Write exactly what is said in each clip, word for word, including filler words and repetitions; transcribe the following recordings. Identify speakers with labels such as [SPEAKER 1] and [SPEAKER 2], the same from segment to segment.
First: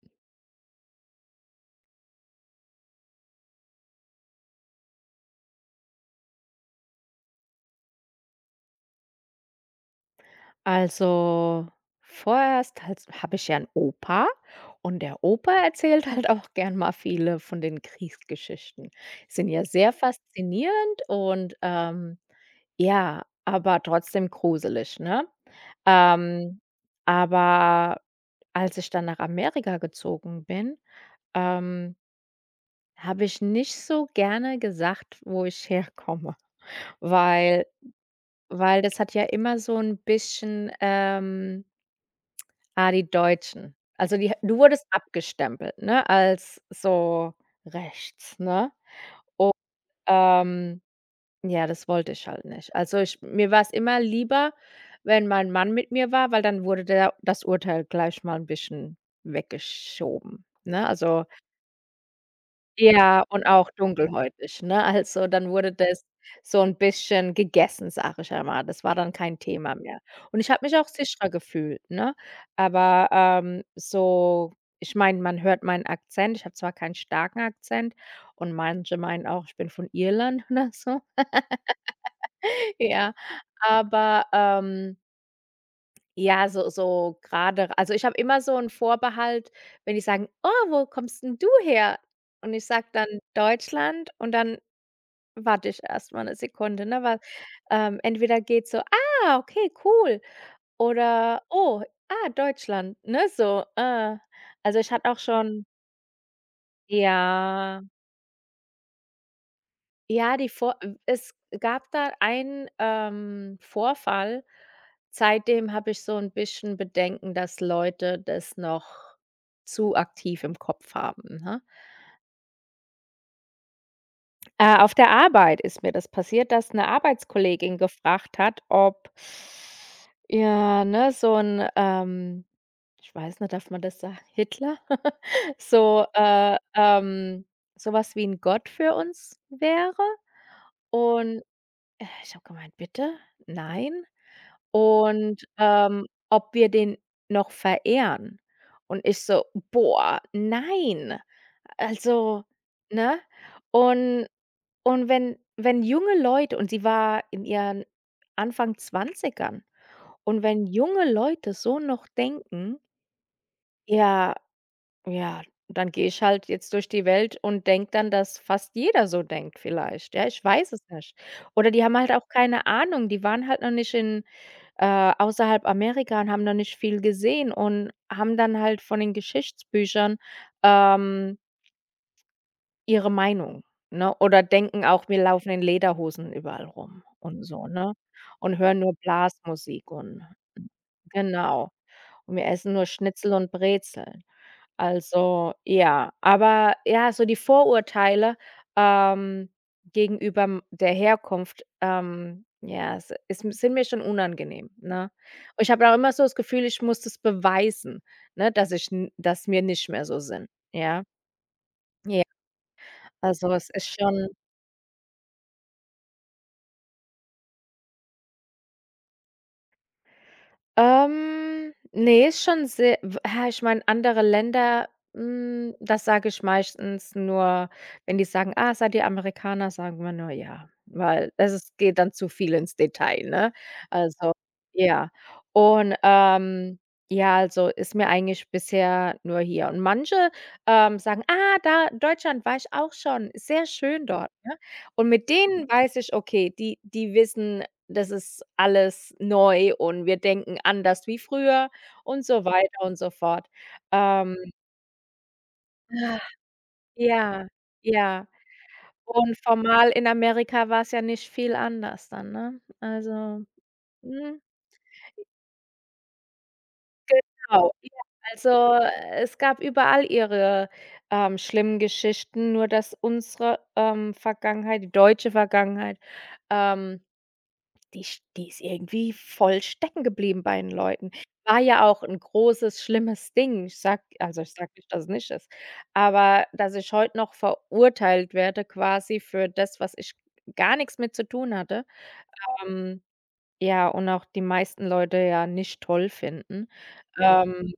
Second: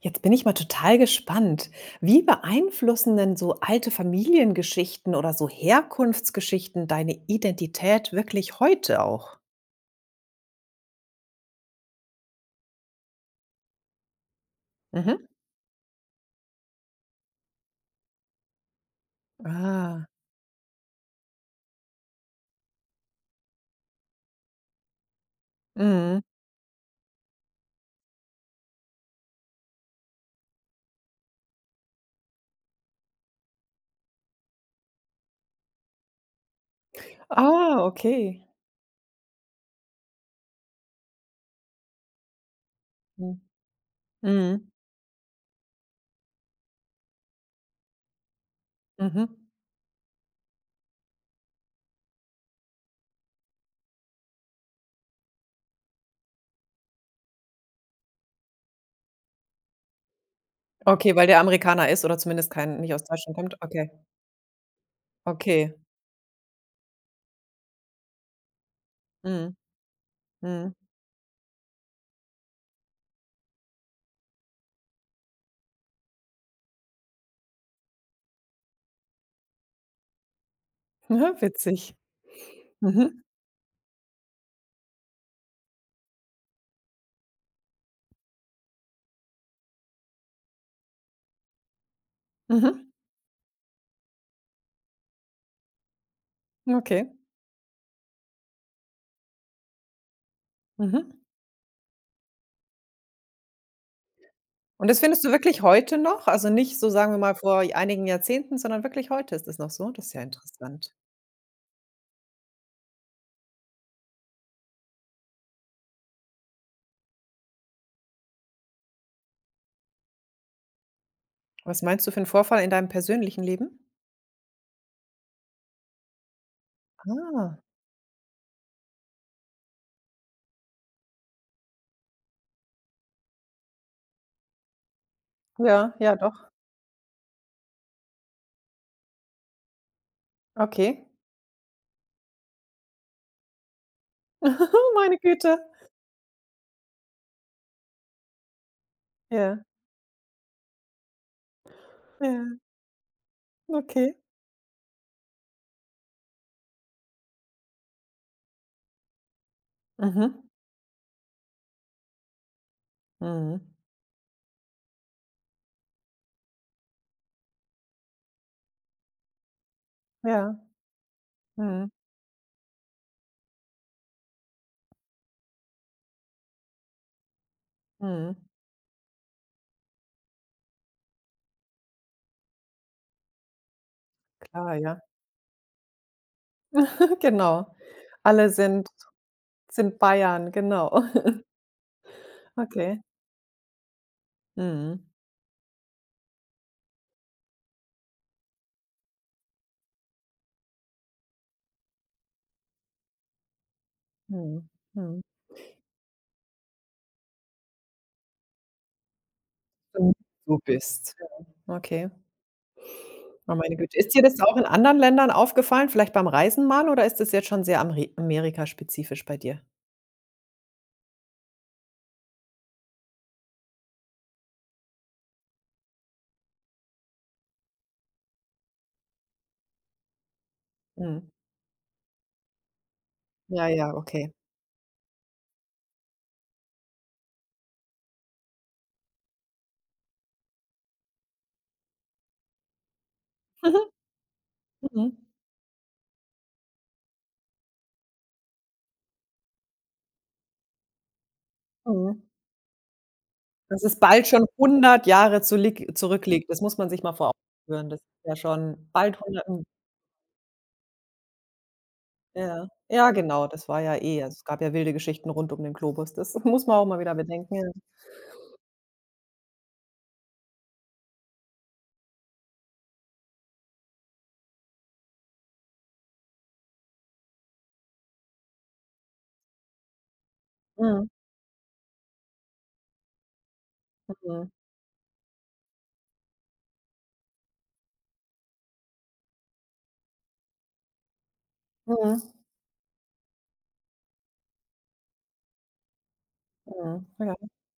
[SPEAKER 1] Jetzt bin ich mal total gespannt. Wie beeinflussen denn so alte Familiengeschichten oder so Herkunftsgeschichten deine Identität wirklich heute auch?
[SPEAKER 2] Also, vorerst halt habe ich ja einen Opa und der
[SPEAKER 1] Mhm.
[SPEAKER 2] Opa erzählt halt auch gern mal viele von den Kriegsgeschichten. Sind ja sehr
[SPEAKER 1] Ah.
[SPEAKER 2] faszinierend und, ähm, ja, aber trotzdem gruselig, ne?
[SPEAKER 1] Mhm.
[SPEAKER 2] Ähm, aber als ich dann nach Amerika gezogen bin, ähm, habe ich nicht so gerne gesagt, wo ich herkomme, weil
[SPEAKER 1] Ah, okay.
[SPEAKER 2] weil das hat ja immer so ein bisschen, ähm Ah, die
[SPEAKER 1] Mhm.
[SPEAKER 2] Deutschen. Also, die du
[SPEAKER 1] Mhm.
[SPEAKER 2] wurdest abgestempelt, ne, als so rechts, ne?
[SPEAKER 1] Mhm.
[SPEAKER 2] Und, ähm, ja, das wollte ich halt nicht. Also, ich mir war es immer lieber, wenn mein Mann mit mir war, weil dann wurde der das Urteil gleich mal ein bisschen weggeschoben, ne?
[SPEAKER 1] Okay,
[SPEAKER 2] Also
[SPEAKER 1] weil der Amerikaner ist oder zumindest kein nicht aus
[SPEAKER 2] ja,
[SPEAKER 1] Deutschland
[SPEAKER 2] und
[SPEAKER 1] kommt.
[SPEAKER 2] auch
[SPEAKER 1] Okay.
[SPEAKER 2] dunkelhäutig, ne? Also, dann wurde
[SPEAKER 1] Okay.
[SPEAKER 2] das so 'n bisschen gegessen, sage ich einmal. Das war dann kein
[SPEAKER 1] Mhm.
[SPEAKER 2] Thema mehr. Und ich habe
[SPEAKER 1] Mhm.
[SPEAKER 2] mich auch sicherer gefühlt, ne? Aber, ähm, so ich meine, man hört meinen Akzent. Ich habe zwar keinen starken Akzent und manche meinen auch, ich bin von Irland oder so.
[SPEAKER 1] Witzig.
[SPEAKER 2] Ja,
[SPEAKER 1] Mhm.
[SPEAKER 2] aber, ähm, ja, so so grade also, ich habe immer so 'n Vorbehalt, wenn die sagen: „Oh, wo kommst 'n du her?" Und ich
[SPEAKER 1] Mhm.
[SPEAKER 2] sage dann: „Deutschland" und dann warte ich erst mal 'ne Sekunde, ne,
[SPEAKER 1] Okay.
[SPEAKER 2] weil, ähm, entweder geht so: „Ah, okay, cool."
[SPEAKER 1] Mhm.
[SPEAKER 2] Oder: „Oh, ah, Deutschland", ne, so, äh. Also,
[SPEAKER 1] Und
[SPEAKER 2] ich
[SPEAKER 1] das
[SPEAKER 2] hatte auch
[SPEAKER 1] findest du wirklich
[SPEAKER 2] schon,
[SPEAKER 1] heute noch? Also, nicht so, sagen wir mal, vor
[SPEAKER 2] ja,
[SPEAKER 1] einigen Jahrzehnten, sondern wirklich heute ist es noch so? Das ist ja
[SPEAKER 2] ja, die Vor
[SPEAKER 1] interessant.
[SPEAKER 2] es gab da einen, ähm, Vorfall, seitdem habe ich so 'n bisschen Bedenken, dass Leute das noch zu aktiv im Kopf haben, ne?
[SPEAKER 1] Was meinst du für 'n Vorfall in deinem persönlichen Leben?
[SPEAKER 2] Äh, auf der Arbeit ist mir das passiert, dass 'ne
[SPEAKER 1] Ah,
[SPEAKER 2] Arbeitskollegin gefragt hat, ob, ja, ne, so 'n, ähm ich weiß nicht, darf man das sagen? Hitler?
[SPEAKER 1] ja,
[SPEAKER 2] So,
[SPEAKER 1] ja, doch.
[SPEAKER 2] äh, ähm so was wie 'n Gott für uns wäre.
[SPEAKER 1] Okay.
[SPEAKER 2] Und äh, ich habe gemeint: „Bitte? Nein?"
[SPEAKER 1] Meine
[SPEAKER 2] Und,
[SPEAKER 1] Güte.
[SPEAKER 2] ähm, ob wir den noch verehren. Und ich so:
[SPEAKER 1] Ja,
[SPEAKER 2] „Boah, nein!"
[SPEAKER 1] ja,
[SPEAKER 2] Also, ne?
[SPEAKER 1] okay.
[SPEAKER 2] Und und wenn wenn junge Leute, und sie war in ihren Anfang Zwanzigern, und
[SPEAKER 1] Mhm,
[SPEAKER 2] wenn junge Leute so noch denken,
[SPEAKER 1] mhm.
[SPEAKER 2] ja, ja, dann gehe ich halt jetzt durch die Welt und denke dann, dass fast jeder so denkt vielleicht. Ja, ich
[SPEAKER 1] Ja,
[SPEAKER 2] weiß es nicht. Oder die
[SPEAKER 1] mhm,
[SPEAKER 2] haben halt auch keine Ahnung. Die waren halt noch nicht in, äh, außerhalb Amerika, und haben noch nicht viel gesehen und
[SPEAKER 1] mhm.
[SPEAKER 2] haben dann halt von den Geschichtsbüchern, ähm, ihre Meinung, ne? Oder
[SPEAKER 1] Klar,
[SPEAKER 2] denken
[SPEAKER 1] ja.
[SPEAKER 2] auch, wir laufen in Lederhosen überall rum und
[SPEAKER 1] Genau.
[SPEAKER 2] so, ne?
[SPEAKER 1] Alle
[SPEAKER 2] Und hören
[SPEAKER 1] sind
[SPEAKER 2] nur Blasmusik
[SPEAKER 1] sind
[SPEAKER 2] und
[SPEAKER 1] Bayern, genau.
[SPEAKER 2] genau. Und wir essen nur
[SPEAKER 1] Okay.
[SPEAKER 2] Schnitzel und Brezeln.
[SPEAKER 1] Mhm,
[SPEAKER 2] Also, ja. Aber ja, so die Vorurteile, ähm, gegenüber m der Herkunft, ähm, ja, es ist m sind mir schon
[SPEAKER 1] mhm,
[SPEAKER 2] unangenehm, ne?
[SPEAKER 1] mhm.
[SPEAKER 2] Und ich habe auch immer so das Gefühl, ich muss das beweisen, ne, dass ich n dass wir nicht mehr so sind,
[SPEAKER 1] du
[SPEAKER 2] ja?
[SPEAKER 1] bist. Ja, okay.
[SPEAKER 2] Ja, also
[SPEAKER 1] Oh,
[SPEAKER 2] es
[SPEAKER 1] meine
[SPEAKER 2] ist
[SPEAKER 1] Güte. Ist dir
[SPEAKER 2] schon.
[SPEAKER 1] das auch in anderen Ländern aufgefallen, vielleicht beim Reisen mal, oder ist das jetzt schon sehr ameri amerikaspezifisch bei dir?
[SPEAKER 2] Ähm, ne, ist schon sehr, w ja, ich meine, andere Länder, hm, das sage ich meistens nur, wenn die sagen: „Ah, seid ihr Amerikaner?" Sagen wir nur: „Ja",
[SPEAKER 1] Mhm.
[SPEAKER 2] weil das ist geht dann zu viel ins Detail, ne?
[SPEAKER 1] Ja, ja, okay.
[SPEAKER 2] Also, ja. Und, ähm, ja, also, ist mir eigentlich bisher nur hier, und manche, ähm, sagen: „Ah, da Deutschland war ich auch schon, ist sehr
[SPEAKER 1] Mhm,
[SPEAKER 2] schön dort", ne? Und
[SPEAKER 1] mhm,
[SPEAKER 2] mit denen weiß ich, okay, die die wissen, das ist alles neu und wir denken anders wie früher
[SPEAKER 1] mhm.
[SPEAKER 2] und so weiter und so fort.
[SPEAKER 1] Dass es bald
[SPEAKER 2] Ähm,
[SPEAKER 1] schon hundert Jahre zulieg
[SPEAKER 2] Ah.
[SPEAKER 1] zurückliegt, das muss man sich mal vor Augen
[SPEAKER 2] Ja,
[SPEAKER 1] führen. Das ist
[SPEAKER 2] ja.
[SPEAKER 1] ja schon bald
[SPEAKER 2] Und
[SPEAKER 1] hundert und
[SPEAKER 2] formal in Amerika war's ja nicht viel anders dann, ne?
[SPEAKER 1] ja. Ja,
[SPEAKER 2] Also
[SPEAKER 1] genau, das war ja eh, also,
[SPEAKER 2] mhm,
[SPEAKER 1] es gab ja wilde Geschichten rund um den Globus. Das muss man auch mal wieder bedenken, ja.
[SPEAKER 2] genau, ja. Also, äh, es gab überall ihre, ähm, schlimmen Geschichten, nur dass unsere, ähm, Vergangenheit, die deutsche Vergangenheit, ähm Die sch die ist irgendwie voll stecken geblieben bei den
[SPEAKER 1] Mhm,
[SPEAKER 2] Leuten. War ja auch ein großes, schlimmes Ding. Ich sag also,
[SPEAKER 1] mhm,
[SPEAKER 2] ich sage nicht, dass es nicht ist, aber dass ich heute noch verurteilt werde quasi für das, was ich gar nichts mit zu tun hatte.
[SPEAKER 1] mhm,
[SPEAKER 2] Ähm, ja, und auch die meisten Leute ja nicht toll finden.
[SPEAKER 1] mhm, ja.
[SPEAKER 2] Ähm,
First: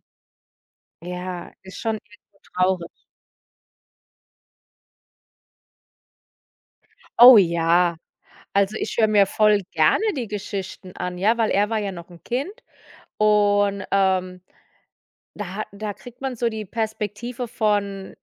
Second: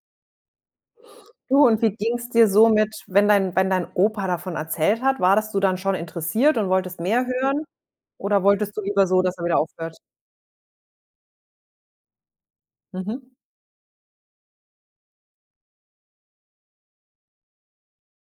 [SPEAKER 2] ja,
[SPEAKER 1] Du,
[SPEAKER 2] ist
[SPEAKER 1] und wie
[SPEAKER 2] schon
[SPEAKER 1] ging es
[SPEAKER 2] irgendwo
[SPEAKER 1] dir so mit,
[SPEAKER 2] traurig.
[SPEAKER 1] wenn dein wenn dein Opa davon erzählt hat, warst du dann schon interessiert und wolltest mehr
[SPEAKER 2] Oh
[SPEAKER 1] hören
[SPEAKER 2] ja,
[SPEAKER 1] oder wolltest
[SPEAKER 2] also,
[SPEAKER 1] du
[SPEAKER 2] ich
[SPEAKER 1] lieber
[SPEAKER 2] höre
[SPEAKER 1] so,
[SPEAKER 2] mir
[SPEAKER 1] dass er wieder
[SPEAKER 2] voll
[SPEAKER 1] aufhört?
[SPEAKER 2] gerne die Geschichten an, ja, weil er war ja noch ein Kind
[SPEAKER 1] Mhm.
[SPEAKER 2] und, ähm Da ha da kriegt man so die Perspektive von,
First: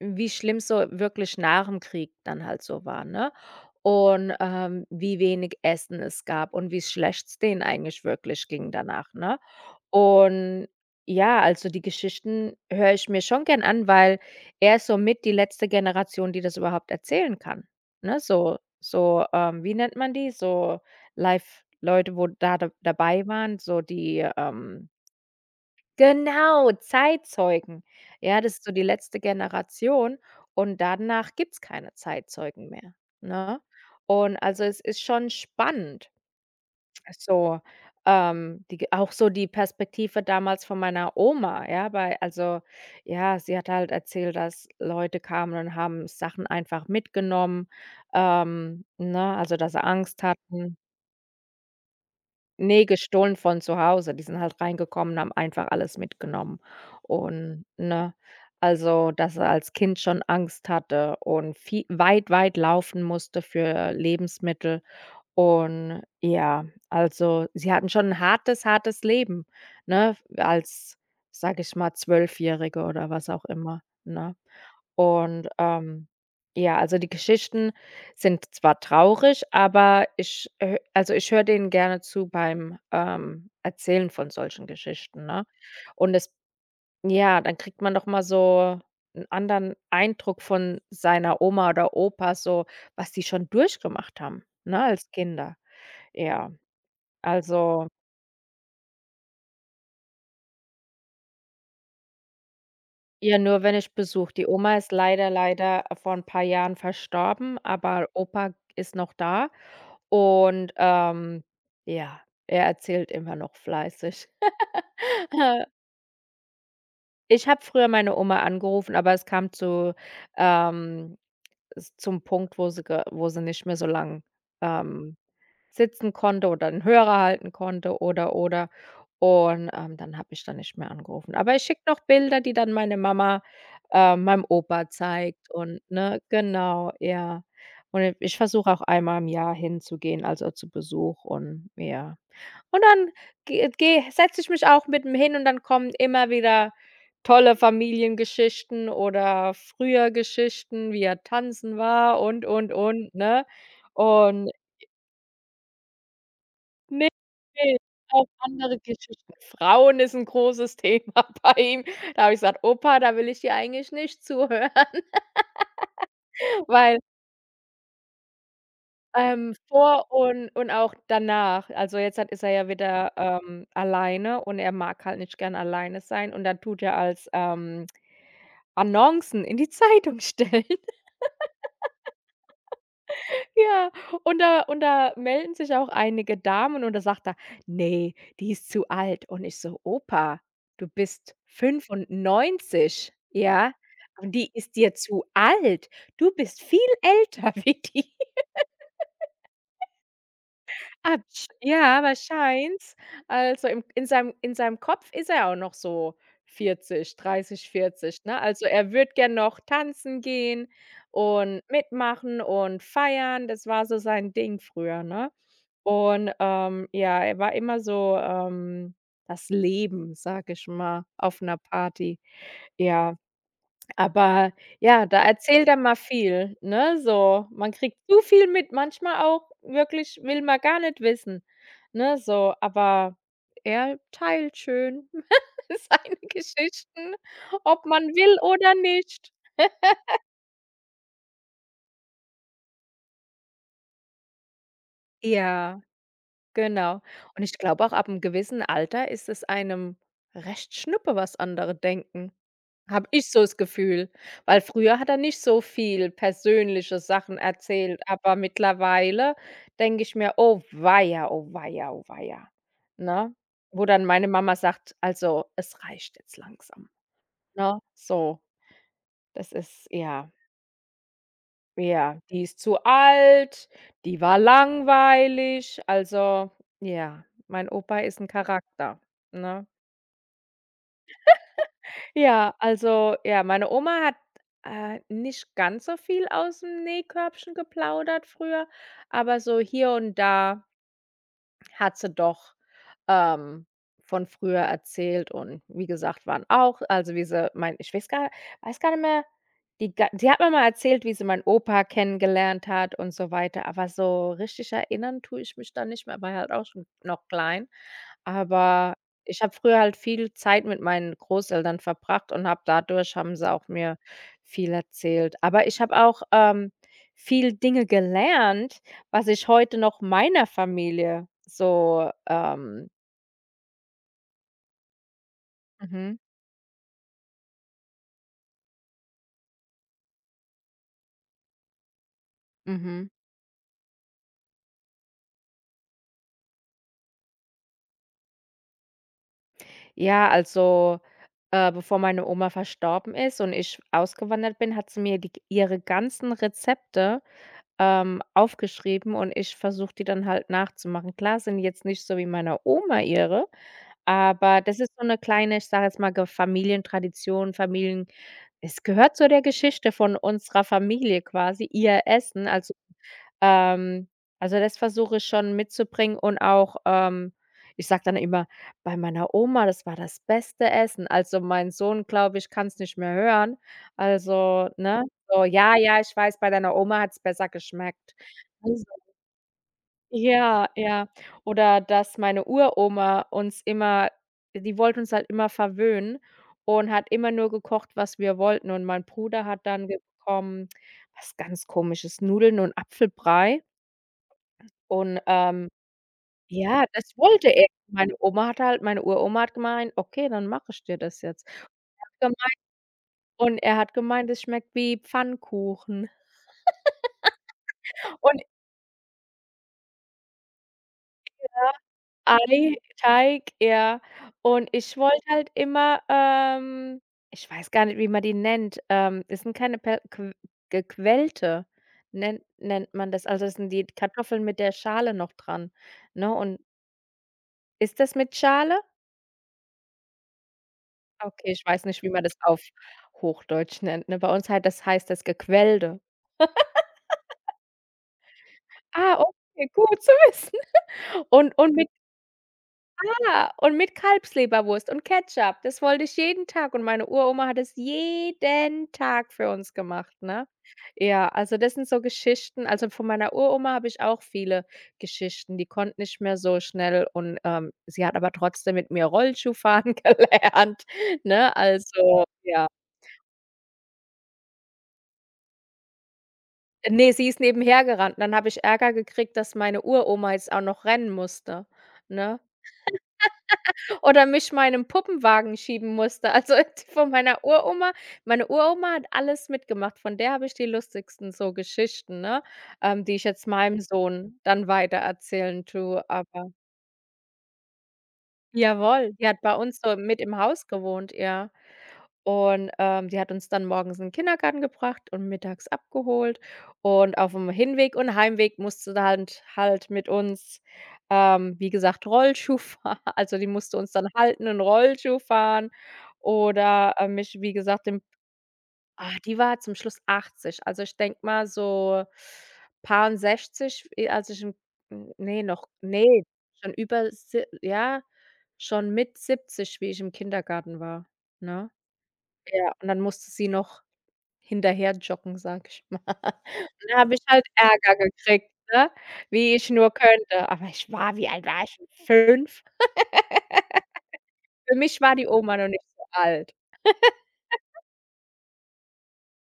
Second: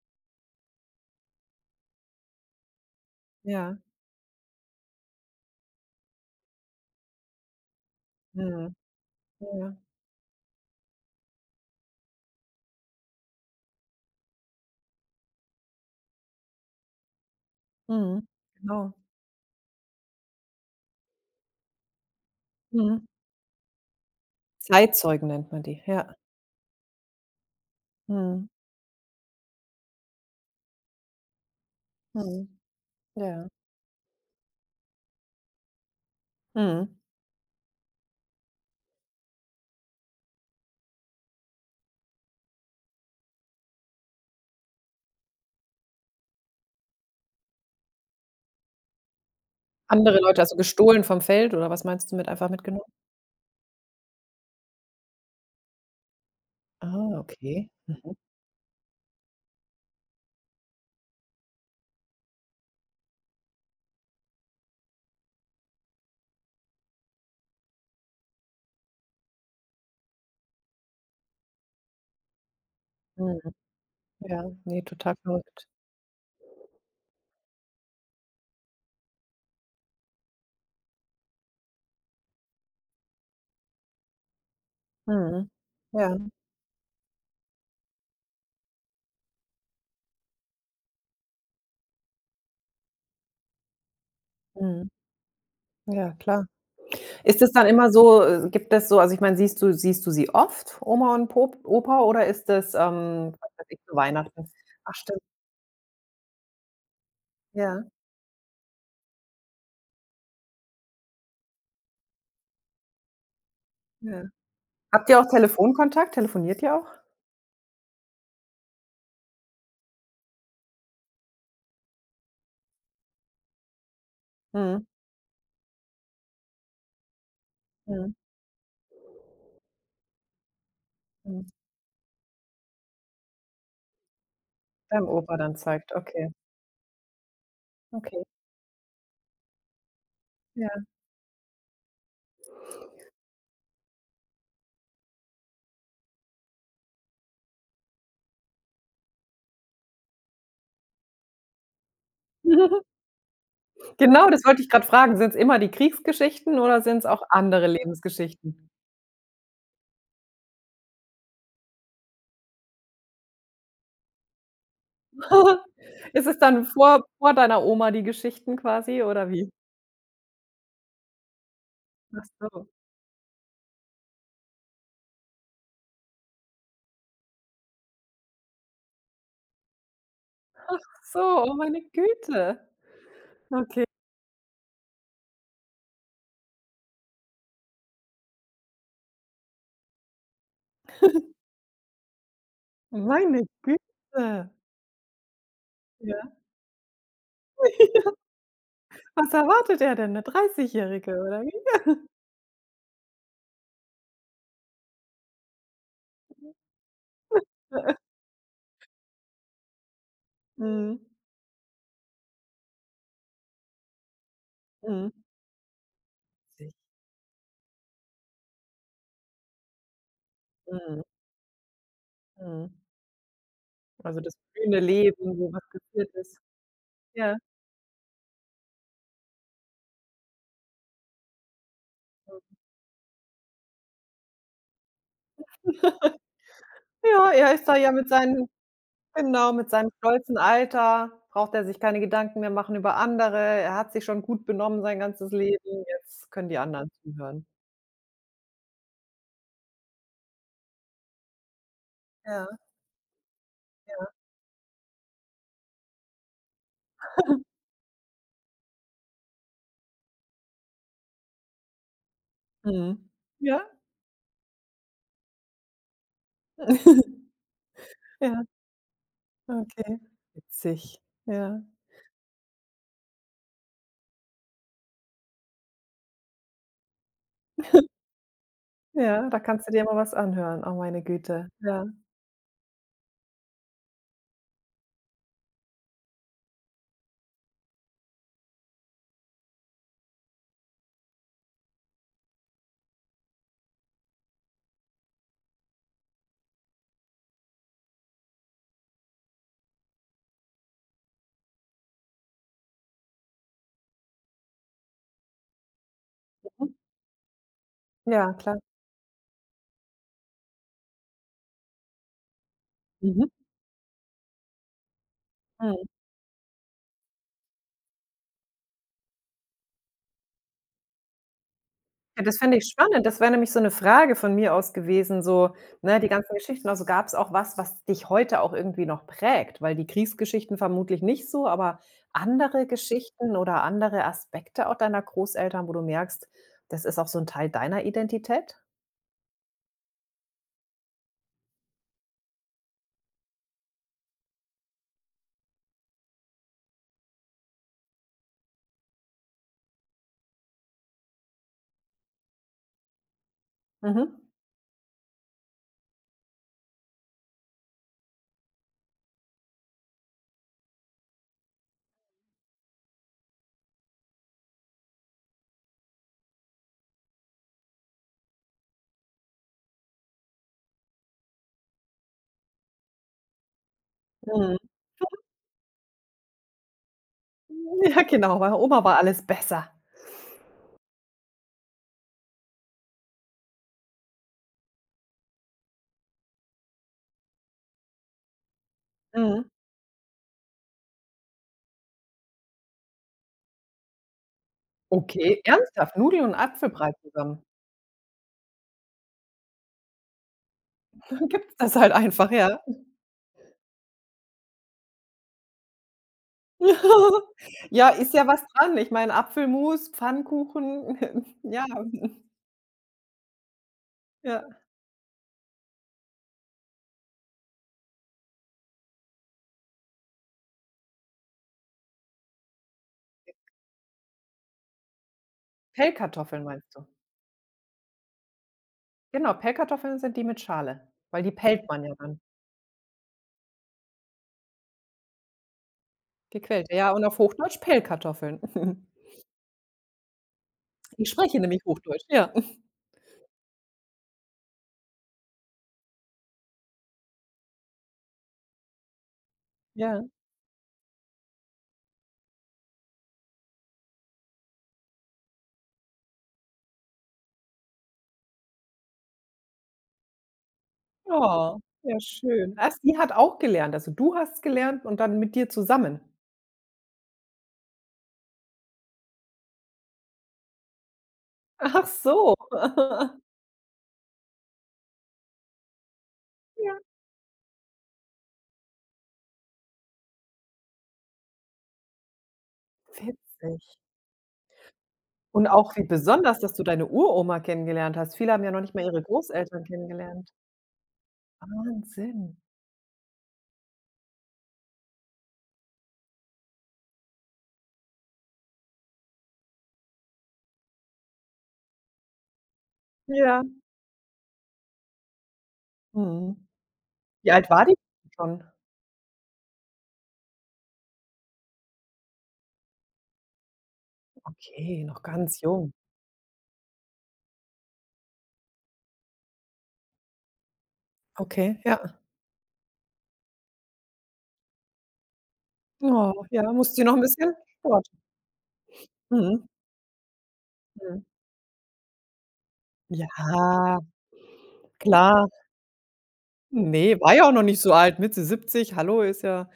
[SPEAKER 2] wie schlimm so wirklich nach dem Krieg dann halt so war, ne?
[SPEAKER 1] Ja.
[SPEAKER 2] Und, ähm, wie wenig Essen es gab und wie schlecht's denen eigentlich wirklich ging
[SPEAKER 1] Mhm.
[SPEAKER 2] danach, ne?
[SPEAKER 1] Ja. Ja.
[SPEAKER 2] Und ja, also die Geschichten höre ich mir schon gern an, weil er ist somit die letzte Generation, die das überhaupt erzählen kann, ne?
[SPEAKER 1] Mhm.
[SPEAKER 2] So
[SPEAKER 1] Genau.
[SPEAKER 2] so, ähm, wie nennt man die? So Live Leute, wo da da
[SPEAKER 1] Mhm.
[SPEAKER 2] dabei waren, so die, ähm
[SPEAKER 1] Zeitzeugen nennt man die, ja.
[SPEAKER 2] genau, Zeitzeugen. Ja,
[SPEAKER 1] Mhm.
[SPEAKER 2] das ist so die letzte Generation und danach gibt's keine
[SPEAKER 1] Mhm.
[SPEAKER 2] Zeitzeugen mehr,
[SPEAKER 1] Ja.
[SPEAKER 2] ne? Und also, es ist schon spannend,
[SPEAKER 1] Mhm.
[SPEAKER 2] so, ähm, die Ge auch so die Perspektive damals von meiner Oma, ja, weil also, ja, sie hat halt erzählt, dass Leute kamen und haben Sachen einfach mitgenommen, ähm, ne, also, dass sie
[SPEAKER 1] Andere
[SPEAKER 2] Angst
[SPEAKER 1] Leute, also
[SPEAKER 2] hatten.
[SPEAKER 1] gestohlen vom Feld, oder was meinst du mit einfach mitgenommen?
[SPEAKER 2] Ne, gestohlen von zu Hause. Die sind halt reingekommen, haben einfach alles mitgenommen
[SPEAKER 1] Ah,
[SPEAKER 2] und,
[SPEAKER 1] okay.
[SPEAKER 2] ne?
[SPEAKER 1] Mhm.
[SPEAKER 2] Also, dass er als Kind schon Angst hatte und vie weit, weit laufen musste für Lebensmittel. Und ja, also, sie hatten schon ein hartes, hartes Leben, ne, als, sage ich mal, Zwölfjährige oder was
[SPEAKER 1] Mhm.
[SPEAKER 2] auch immer, ne?
[SPEAKER 1] Ja, ne, total
[SPEAKER 2] Und,
[SPEAKER 1] verrückt.
[SPEAKER 2] ähm, ja, also, die Geschichten sind zwar traurig, aber ich hö also, ich höre denen gerne zu beim, ähm, Erzählen von solchen Geschichten, ne?
[SPEAKER 1] Mhm.
[SPEAKER 2] Und
[SPEAKER 1] Ja.
[SPEAKER 2] es ja, dann kriegt man noch mal so einen anderen Eindruck von seiner Oma oder Opa, so was die schon durchgemacht haben, ne,
[SPEAKER 1] Mhm.
[SPEAKER 2] als Kinder.
[SPEAKER 1] Ja, klar.
[SPEAKER 2] Ja,
[SPEAKER 1] Ist es dann
[SPEAKER 2] also
[SPEAKER 1] immer so, äh, gibt es so, also, ich meine, siehst du siehst du sie oft, Oma und Pop Opa, oder ist das, ähm,
[SPEAKER 2] ja,
[SPEAKER 1] was
[SPEAKER 2] nur
[SPEAKER 1] weiß
[SPEAKER 2] wenn
[SPEAKER 1] ich,
[SPEAKER 2] ich
[SPEAKER 1] zu
[SPEAKER 2] Besuch die
[SPEAKER 1] Weihnachten?
[SPEAKER 2] Oma ist
[SPEAKER 1] Ach stimmt,
[SPEAKER 2] leider, leider vor ein paar Jahren verstorben,
[SPEAKER 1] ja,
[SPEAKER 2] aber Opa ist noch da und, ähm, ja, er erzählt immer noch
[SPEAKER 1] ja.
[SPEAKER 2] fleißig.
[SPEAKER 1] Habt ihr auch Telefonkontakt? Telefoniert ihr auch?
[SPEAKER 2] Ich habe früher meine Oma angerufen, aber es kam zu ähm, s zum Punkt, wo sie ge wo sie nicht mehr so lang,
[SPEAKER 1] Mhm,
[SPEAKER 2] ähm Sitzen konnte oder den Hörer halten konnte,
[SPEAKER 1] mhm,
[SPEAKER 2] oder, oder. Und, ähm, dann habe ich da nicht mehr angerufen.
[SPEAKER 1] mhm.
[SPEAKER 2] Aber ich schicke noch Bilder, die dann meine Mama, äh, meinem Opa
[SPEAKER 1] Deinem Opa
[SPEAKER 2] zeigt,
[SPEAKER 1] dann
[SPEAKER 2] und,
[SPEAKER 1] zeigt,
[SPEAKER 2] ne,
[SPEAKER 1] okay,
[SPEAKER 2] genau, ja. Und, äh,
[SPEAKER 1] okay,
[SPEAKER 2] ich versuche auch einmal im Jahr hinzugehen, also zu
[SPEAKER 1] ja.
[SPEAKER 2] Besuch, und ja. Und dann ge gehe setze ich mich auch mit 'm hin, und dann kommen immer wieder tolle Familiengeschichten oder früher Geschichten, wie er tanzen war und, und, und, ne?
[SPEAKER 1] Genau, das
[SPEAKER 2] Und.
[SPEAKER 1] wollte ich gerade fragen. Sind's immer die Kriegsgeschichten oder sind's auch andere
[SPEAKER 2] Ne, auch
[SPEAKER 1] Lebensgeschichten?
[SPEAKER 2] andere Geschichten. Frauen ist 'n großes Thema bei ihm. Da habe ich gesagt: „Opa, da will ich dir eigentlich nicht zuhören",
[SPEAKER 1] Ist es dann
[SPEAKER 2] weil,
[SPEAKER 1] vor vor deiner Oma die Geschichten quasi, oder wie?
[SPEAKER 2] ähm, vor und und auch danach, also, jetzt
[SPEAKER 1] Ach
[SPEAKER 2] hat ist er
[SPEAKER 1] so.
[SPEAKER 2] ja wieder, ähm, alleine, und er mag halt nicht gern alleine sein und dann tut er als, ähm, Annoncen in die Zeitung stellen.
[SPEAKER 1] Ach so, oh meine Güte. Okay.
[SPEAKER 2] Ja, und da und da melden sich auch einige Damen, und da sagt er: „Nee, die ist zu alt." Und ich so: „Opa, du bist fünfundneunzig,
[SPEAKER 1] Meine
[SPEAKER 2] ja? Und
[SPEAKER 1] Güte.
[SPEAKER 2] die ist dir zu alt. Du
[SPEAKER 1] Ja.
[SPEAKER 2] bist viel älter wie die."
[SPEAKER 1] Was erwartet er denn, 'ne Dreißigjährige
[SPEAKER 2] hat
[SPEAKER 1] oder
[SPEAKER 2] sch
[SPEAKER 1] wie?
[SPEAKER 2] Ja, wahrscheinlich. Also, im in seinem in seinem Kopf ist er auch noch so vierzig, dreißig, vierzig, ne? Also, er würde gern noch tanzen gehen
[SPEAKER 1] Mhm.
[SPEAKER 2] und mitmachen und feiern. Das war so sein Ding früher,
[SPEAKER 1] Mhm.
[SPEAKER 2] ne? Und,
[SPEAKER 1] Witzig.
[SPEAKER 2] ähm, ja, er war immer so, ähm, das Leben, sage ich
[SPEAKER 1] Mhm.
[SPEAKER 2] mal, auf 'ner Party.
[SPEAKER 1] Mhm.
[SPEAKER 2] Ja.
[SPEAKER 1] Also, das
[SPEAKER 2] Aber
[SPEAKER 1] blühende
[SPEAKER 2] ja, da
[SPEAKER 1] Leben, wo was
[SPEAKER 2] erzählt er mal
[SPEAKER 1] passiert ist.
[SPEAKER 2] viel, ne,
[SPEAKER 1] Ja.
[SPEAKER 2] so. Man kriegt zu viel mit, manchmal auch, wirklich will man gar nicht wissen, ne, so. Aber er teilt schön seine Geschichten,
[SPEAKER 1] Ja, er ist da
[SPEAKER 2] ob
[SPEAKER 1] ja mit
[SPEAKER 2] man will
[SPEAKER 1] seinem,
[SPEAKER 2] oder nicht.
[SPEAKER 1] genau, mit seinem stolzen Alter braucht er sich keine Gedanken mehr machen über andere. Er hat sich schon gut benommen sein ganzes Leben.
[SPEAKER 2] Ja,
[SPEAKER 1] Jetzt können die anderen
[SPEAKER 2] genau. Und
[SPEAKER 1] zuhören.
[SPEAKER 2] ich glaube auch, ab einem gewissen Alter ist es einem recht schnuppe, was andere denken.
[SPEAKER 1] Ja,
[SPEAKER 2] Habe ich so das
[SPEAKER 1] ja.
[SPEAKER 2] Gefühl, weil früher hat er nicht so viel persönliche Sachen erzählt, aber mittlerweile denke ich mir: „Oh weia, oh weia, oh weia",
[SPEAKER 1] Mhm.
[SPEAKER 2] ne?
[SPEAKER 1] Ja.
[SPEAKER 2] Wo dann meine Mama sagt: „Also, es reicht jetzt langsam", ne? So,
[SPEAKER 1] Ja,
[SPEAKER 2] das ist
[SPEAKER 1] okay.
[SPEAKER 2] ja,
[SPEAKER 1] Witzig. Ja.
[SPEAKER 2] ja, die ist zu alt, die war langweilig, also ja, mein Opa ist ein Charakter,
[SPEAKER 1] Ja, da
[SPEAKER 2] ne?
[SPEAKER 1] kannst du dir mal was anhören. Oh, meine Güte. Ja.
[SPEAKER 2] Ja, also, ja, meine Oma hat, äh, nicht ganz so viel aus dem Nähkörbchen geplaudert früher, aber so hier und da hat sie doch, ähm, von früher erzählt, und wie gesagt, waren auch also, wie sie mein ich weiß gar, weiß gar nicht mehr, die ga die hat mir mal erzählt, wie sie meinen Opa kennengelernt hat und so weiter, aber so richtig erinnern tue ich mich da nicht mehr, war halt auch
[SPEAKER 1] Mhm.
[SPEAKER 2] schon noch klein.
[SPEAKER 1] Ja, klar.
[SPEAKER 2] Aber ich habe früher halt viel Zeit mit meinen Großeltern verbracht, und habe dadurch
[SPEAKER 1] Mhm.
[SPEAKER 2] haben sie auch mir viel erzählt. Aber ich
[SPEAKER 1] Mhm.
[SPEAKER 2] habe auch, ähm, viel Dinge gelernt, was ich heute noch meiner Familie so,
[SPEAKER 1] Ja, das fände ich
[SPEAKER 2] ähm
[SPEAKER 1] spannend. Das wäre nämlich so 'ne Frage von mir aus gewesen, so, ne, die
[SPEAKER 2] Mhm,
[SPEAKER 1] ganzen Geschichten. Also, gab's auch was, was dich heute auch irgendwie noch prägt? Weil die Kriegsgeschichten vermutlich nicht so, aber andere
[SPEAKER 2] mhm.
[SPEAKER 1] Geschichten oder andere Aspekte auch deiner Großeltern, wo du merkst, das ist auch so 'n Teil deiner Identität?
[SPEAKER 2] Ja, also, äh, bevor meine Oma verstorben ist und ich ausgewandert bin, hat sie mir die ihre ganzen Rezepte, ähm, aufgeschrieben, und ich versuche, die dann halt nachzumachen. Klar sind die jetzt nicht so wie meiner Oma ihre,
[SPEAKER 1] Mhm.
[SPEAKER 2] aber das ist so eine kleine, ich sage jetzt mal, Ge Familientradition, Familien es gehört zu der Geschichte von unserer Familie quasi, ihr Essen als ähm, also, das versuche ich schon mitzubringen und auch, ähm ich sage dann immer: „Bei meiner Oma, das war das beste Essen.“ Also, mein Sohn, glaube ich, kann es nicht mehr hören.
[SPEAKER 1] Mhm.
[SPEAKER 2] Also, ne? So: „Ja, ja, ich weiß, bei deiner Oma hat es besser
[SPEAKER 1] Ja,
[SPEAKER 2] geschmeckt.“
[SPEAKER 1] genau, bei Oma
[SPEAKER 2] Also
[SPEAKER 1] war alles besser.
[SPEAKER 2] ja, ja. Oder dass meine Uroma uns immer die wollte uns halt immer verwöhnen und hat immer nur gekocht, was wir wollten. Und mein
[SPEAKER 1] Mhm.
[SPEAKER 2] Bruder hat dann ge bekommen, was ganz Komisches, Nudeln und Apfelbrei. Und,
[SPEAKER 1] Okay,
[SPEAKER 2] ähm,
[SPEAKER 1] ernsthaft? Nudeln und
[SPEAKER 2] ja,
[SPEAKER 1] Apfelbrei
[SPEAKER 2] das
[SPEAKER 1] zusammen?
[SPEAKER 2] wollte er. Meine Oma hat halt meine Uroma hat gemeint: „Okay, dann mache ich dir das
[SPEAKER 1] Dann
[SPEAKER 2] jetzt.“
[SPEAKER 1] gibt's das halt
[SPEAKER 2] Er hat
[SPEAKER 1] einfach, ja.
[SPEAKER 2] gemeint und er hat gemeint, es schmeckt wie Pfannkuchen
[SPEAKER 1] Ja, ist ja was
[SPEAKER 2] und
[SPEAKER 1] dran. Ich meine, Apfelmus, Pfannkuchen, ja,
[SPEAKER 2] Ei, Teig, ja.
[SPEAKER 1] ja.
[SPEAKER 2] Und ich wollte halt immer, ähm ich weiß gar nicht, wie man die nennt, ähm, das sind keine pe qu gequälte nennt nennt man das. Also, das sind die Kartoffeln mit der Schale noch dran, ne?
[SPEAKER 1] Pellkartoffeln
[SPEAKER 2] Und
[SPEAKER 1] meinst du?
[SPEAKER 2] ist das mit Schale?
[SPEAKER 1] Genau, Pellkartoffeln sind die mit Schale, weil die
[SPEAKER 2] Okay, ich
[SPEAKER 1] pellt man
[SPEAKER 2] weiß
[SPEAKER 1] ja
[SPEAKER 2] nicht, wie
[SPEAKER 1] dann.
[SPEAKER 2] man das auf Hochdeutsch nennt, ne? Bei uns halt das heißt das Gequälte.
[SPEAKER 1] Gequälte, ja, und auf Hochdeutsch Pellkartoffeln.
[SPEAKER 2] Ah, okay, gut zu wissen.
[SPEAKER 1] Ich spreche
[SPEAKER 2] Und
[SPEAKER 1] nämlich
[SPEAKER 2] und mit
[SPEAKER 1] Hochdeutsch, ja.
[SPEAKER 2] ja, und mit Kalbsleberwurst und Ketchup. Das wollte ich jeden Tag und meine Uroma hat es jeden Tag für uns
[SPEAKER 1] Ja.
[SPEAKER 2] gemacht, ne? Ja, also das sind so Geschichten also, von meiner Uroma habe ich auch viele Geschichten. Die konnte nicht mehr so schnell und, ähm, sie hat aber trotzdem mit mir Rollschuh fahren gelernt, ne?
[SPEAKER 1] Oh, ja
[SPEAKER 2] Also,
[SPEAKER 1] schön.
[SPEAKER 2] ja.
[SPEAKER 1] Ach, sie hat auch gelernt. Also, du hast gelernt und dann mit dir zusammen?
[SPEAKER 2] Ne, sie ist nebenher gerannt, dann habe ich Ärger gekriegt, dass meine Uroma jetzt auch noch rennen musste,
[SPEAKER 1] Ach so.
[SPEAKER 2] ne? Oder mich meinem Puppenwagen schieben musste. Also,
[SPEAKER 1] Ja,
[SPEAKER 2] von meiner Uroma meine Uroma hat alles mitgemacht. Von der habe ich die lustigsten so Geschichten, ne, ähm, die ich jetzt
[SPEAKER 1] witzig.
[SPEAKER 2] meinem Sohn dann
[SPEAKER 1] Und
[SPEAKER 2] weitererzählen
[SPEAKER 1] auch wie
[SPEAKER 2] tue,
[SPEAKER 1] besonders,
[SPEAKER 2] aber
[SPEAKER 1] dass du deine Uroma kennengelernt hast. Viele haben ja noch nicht mal ihre
[SPEAKER 2] jawohl, die hat bei
[SPEAKER 1] Großeltern
[SPEAKER 2] uns so mit
[SPEAKER 1] kennengelernt.
[SPEAKER 2] im Haus gewohnt, ja.
[SPEAKER 1] Wahnsinn.
[SPEAKER 2] Und, ähm, die hat uns dann morgens in den Kindergarten gebracht und mittags abgeholt. Und auf dem Hinweg und Heimweg musste da halt halt mit uns, ähm, wie gesagt, Rollschuh fahren. Also,
[SPEAKER 1] Ja.
[SPEAKER 2] die musste uns dann halten und Rollschuh fahren
[SPEAKER 1] Mhm.
[SPEAKER 2] oder, äh,
[SPEAKER 1] Wie
[SPEAKER 2] mich,
[SPEAKER 1] alt
[SPEAKER 2] wie
[SPEAKER 1] war die
[SPEAKER 2] gesagt, im
[SPEAKER 1] schon?
[SPEAKER 2] ah, die war zum Schluss achtzig. Also, ich denke mal so Paar sechzig, eh, als ich im
[SPEAKER 1] Okay, noch
[SPEAKER 2] hm,
[SPEAKER 1] ganz
[SPEAKER 2] ne, noch
[SPEAKER 1] jung.
[SPEAKER 2] nee schon über si ja, schon mit siebzig, wie ich im Kindergarten war,
[SPEAKER 1] Okay,
[SPEAKER 2] ne?
[SPEAKER 1] ja.
[SPEAKER 2] Ja, und dann musste sie noch hinterher joggen, sage ich mal.
[SPEAKER 1] Oh, ja, musste sie noch
[SPEAKER 2] Da
[SPEAKER 1] 'n
[SPEAKER 2] habe ich
[SPEAKER 1] bisschen
[SPEAKER 2] halt
[SPEAKER 1] Sport.
[SPEAKER 2] Ärger gekriegt, ne,
[SPEAKER 1] Mhm,
[SPEAKER 2] wie ich nur könnte. Aber ich
[SPEAKER 1] mhm.
[SPEAKER 2] war wie alt war ich denn, fünf?
[SPEAKER 1] Ja,
[SPEAKER 2] Für mich war die
[SPEAKER 1] klar.
[SPEAKER 2] Oma noch nicht so alt.
[SPEAKER 1] Ne, war ja auch noch nicht so alt. Mitte siebzig. Hallo, ist ja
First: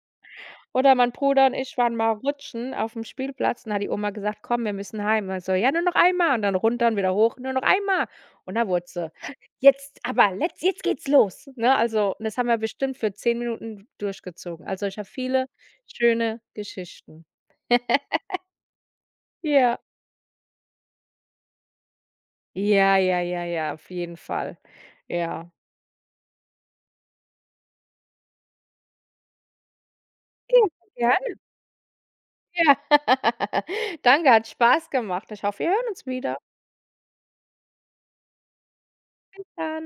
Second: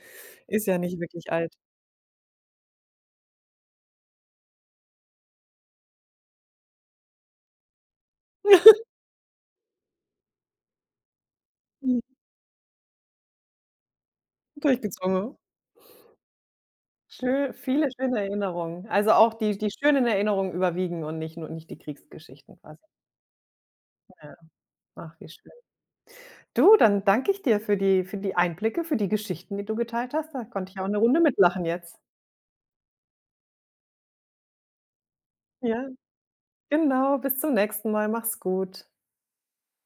[SPEAKER 1] ist ja
[SPEAKER 2] Oder
[SPEAKER 1] nicht
[SPEAKER 2] mein
[SPEAKER 1] wirklich
[SPEAKER 2] Bruder und
[SPEAKER 1] alt.
[SPEAKER 2] ich waren mal rutschen aufm Spielplatz, dann hat die Oma gesagt: „Komm, wir müssen heim.“ Und ich so: „Ja, nur noch einmal.“ Und dann runter und wieder hoch: „Nur noch einmal.“ Und da wurde sie: „Jetzt aber, letz jetzt geht's los.“ Ne,
[SPEAKER 1] Mhm,
[SPEAKER 2] also, und das haben wir bestimmt für zehn Minuten durchgezogen. Also, ich habe
[SPEAKER 1] durchgezogen. Ja.
[SPEAKER 2] viele schöne Geschichten.
[SPEAKER 1] Schö viele schöne Erinnerungen. Also, auch die die
[SPEAKER 2] Ja.
[SPEAKER 1] schönen Erinnerungen überwiegen und nicht nur, nicht die Kriegsgeschichten quasi.
[SPEAKER 2] Ja, ja, ja, ja, auf jeden
[SPEAKER 1] Ja.
[SPEAKER 2] Fall.
[SPEAKER 1] Ach, wie
[SPEAKER 2] Ja.
[SPEAKER 1] schön. Du, dann danke ich dir für die für die Einblicke, für die Geschichten, die du geteilt hast. Da
[SPEAKER 2] Ja,
[SPEAKER 1] konnte ich auch eine Runde
[SPEAKER 2] gerne,
[SPEAKER 1] mitlachen jetzt.
[SPEAKER 2] ja. Danke, hat Spaß gemacht. Ich hoffe, wir
[SPEAKER 1] Ja,
[SPEAKER 2] hören uns wieder.
[SPEAKER 1] genau. Bis zum nächsten Mal. Mach's gut.
[SPEAKER 2] Bis dann.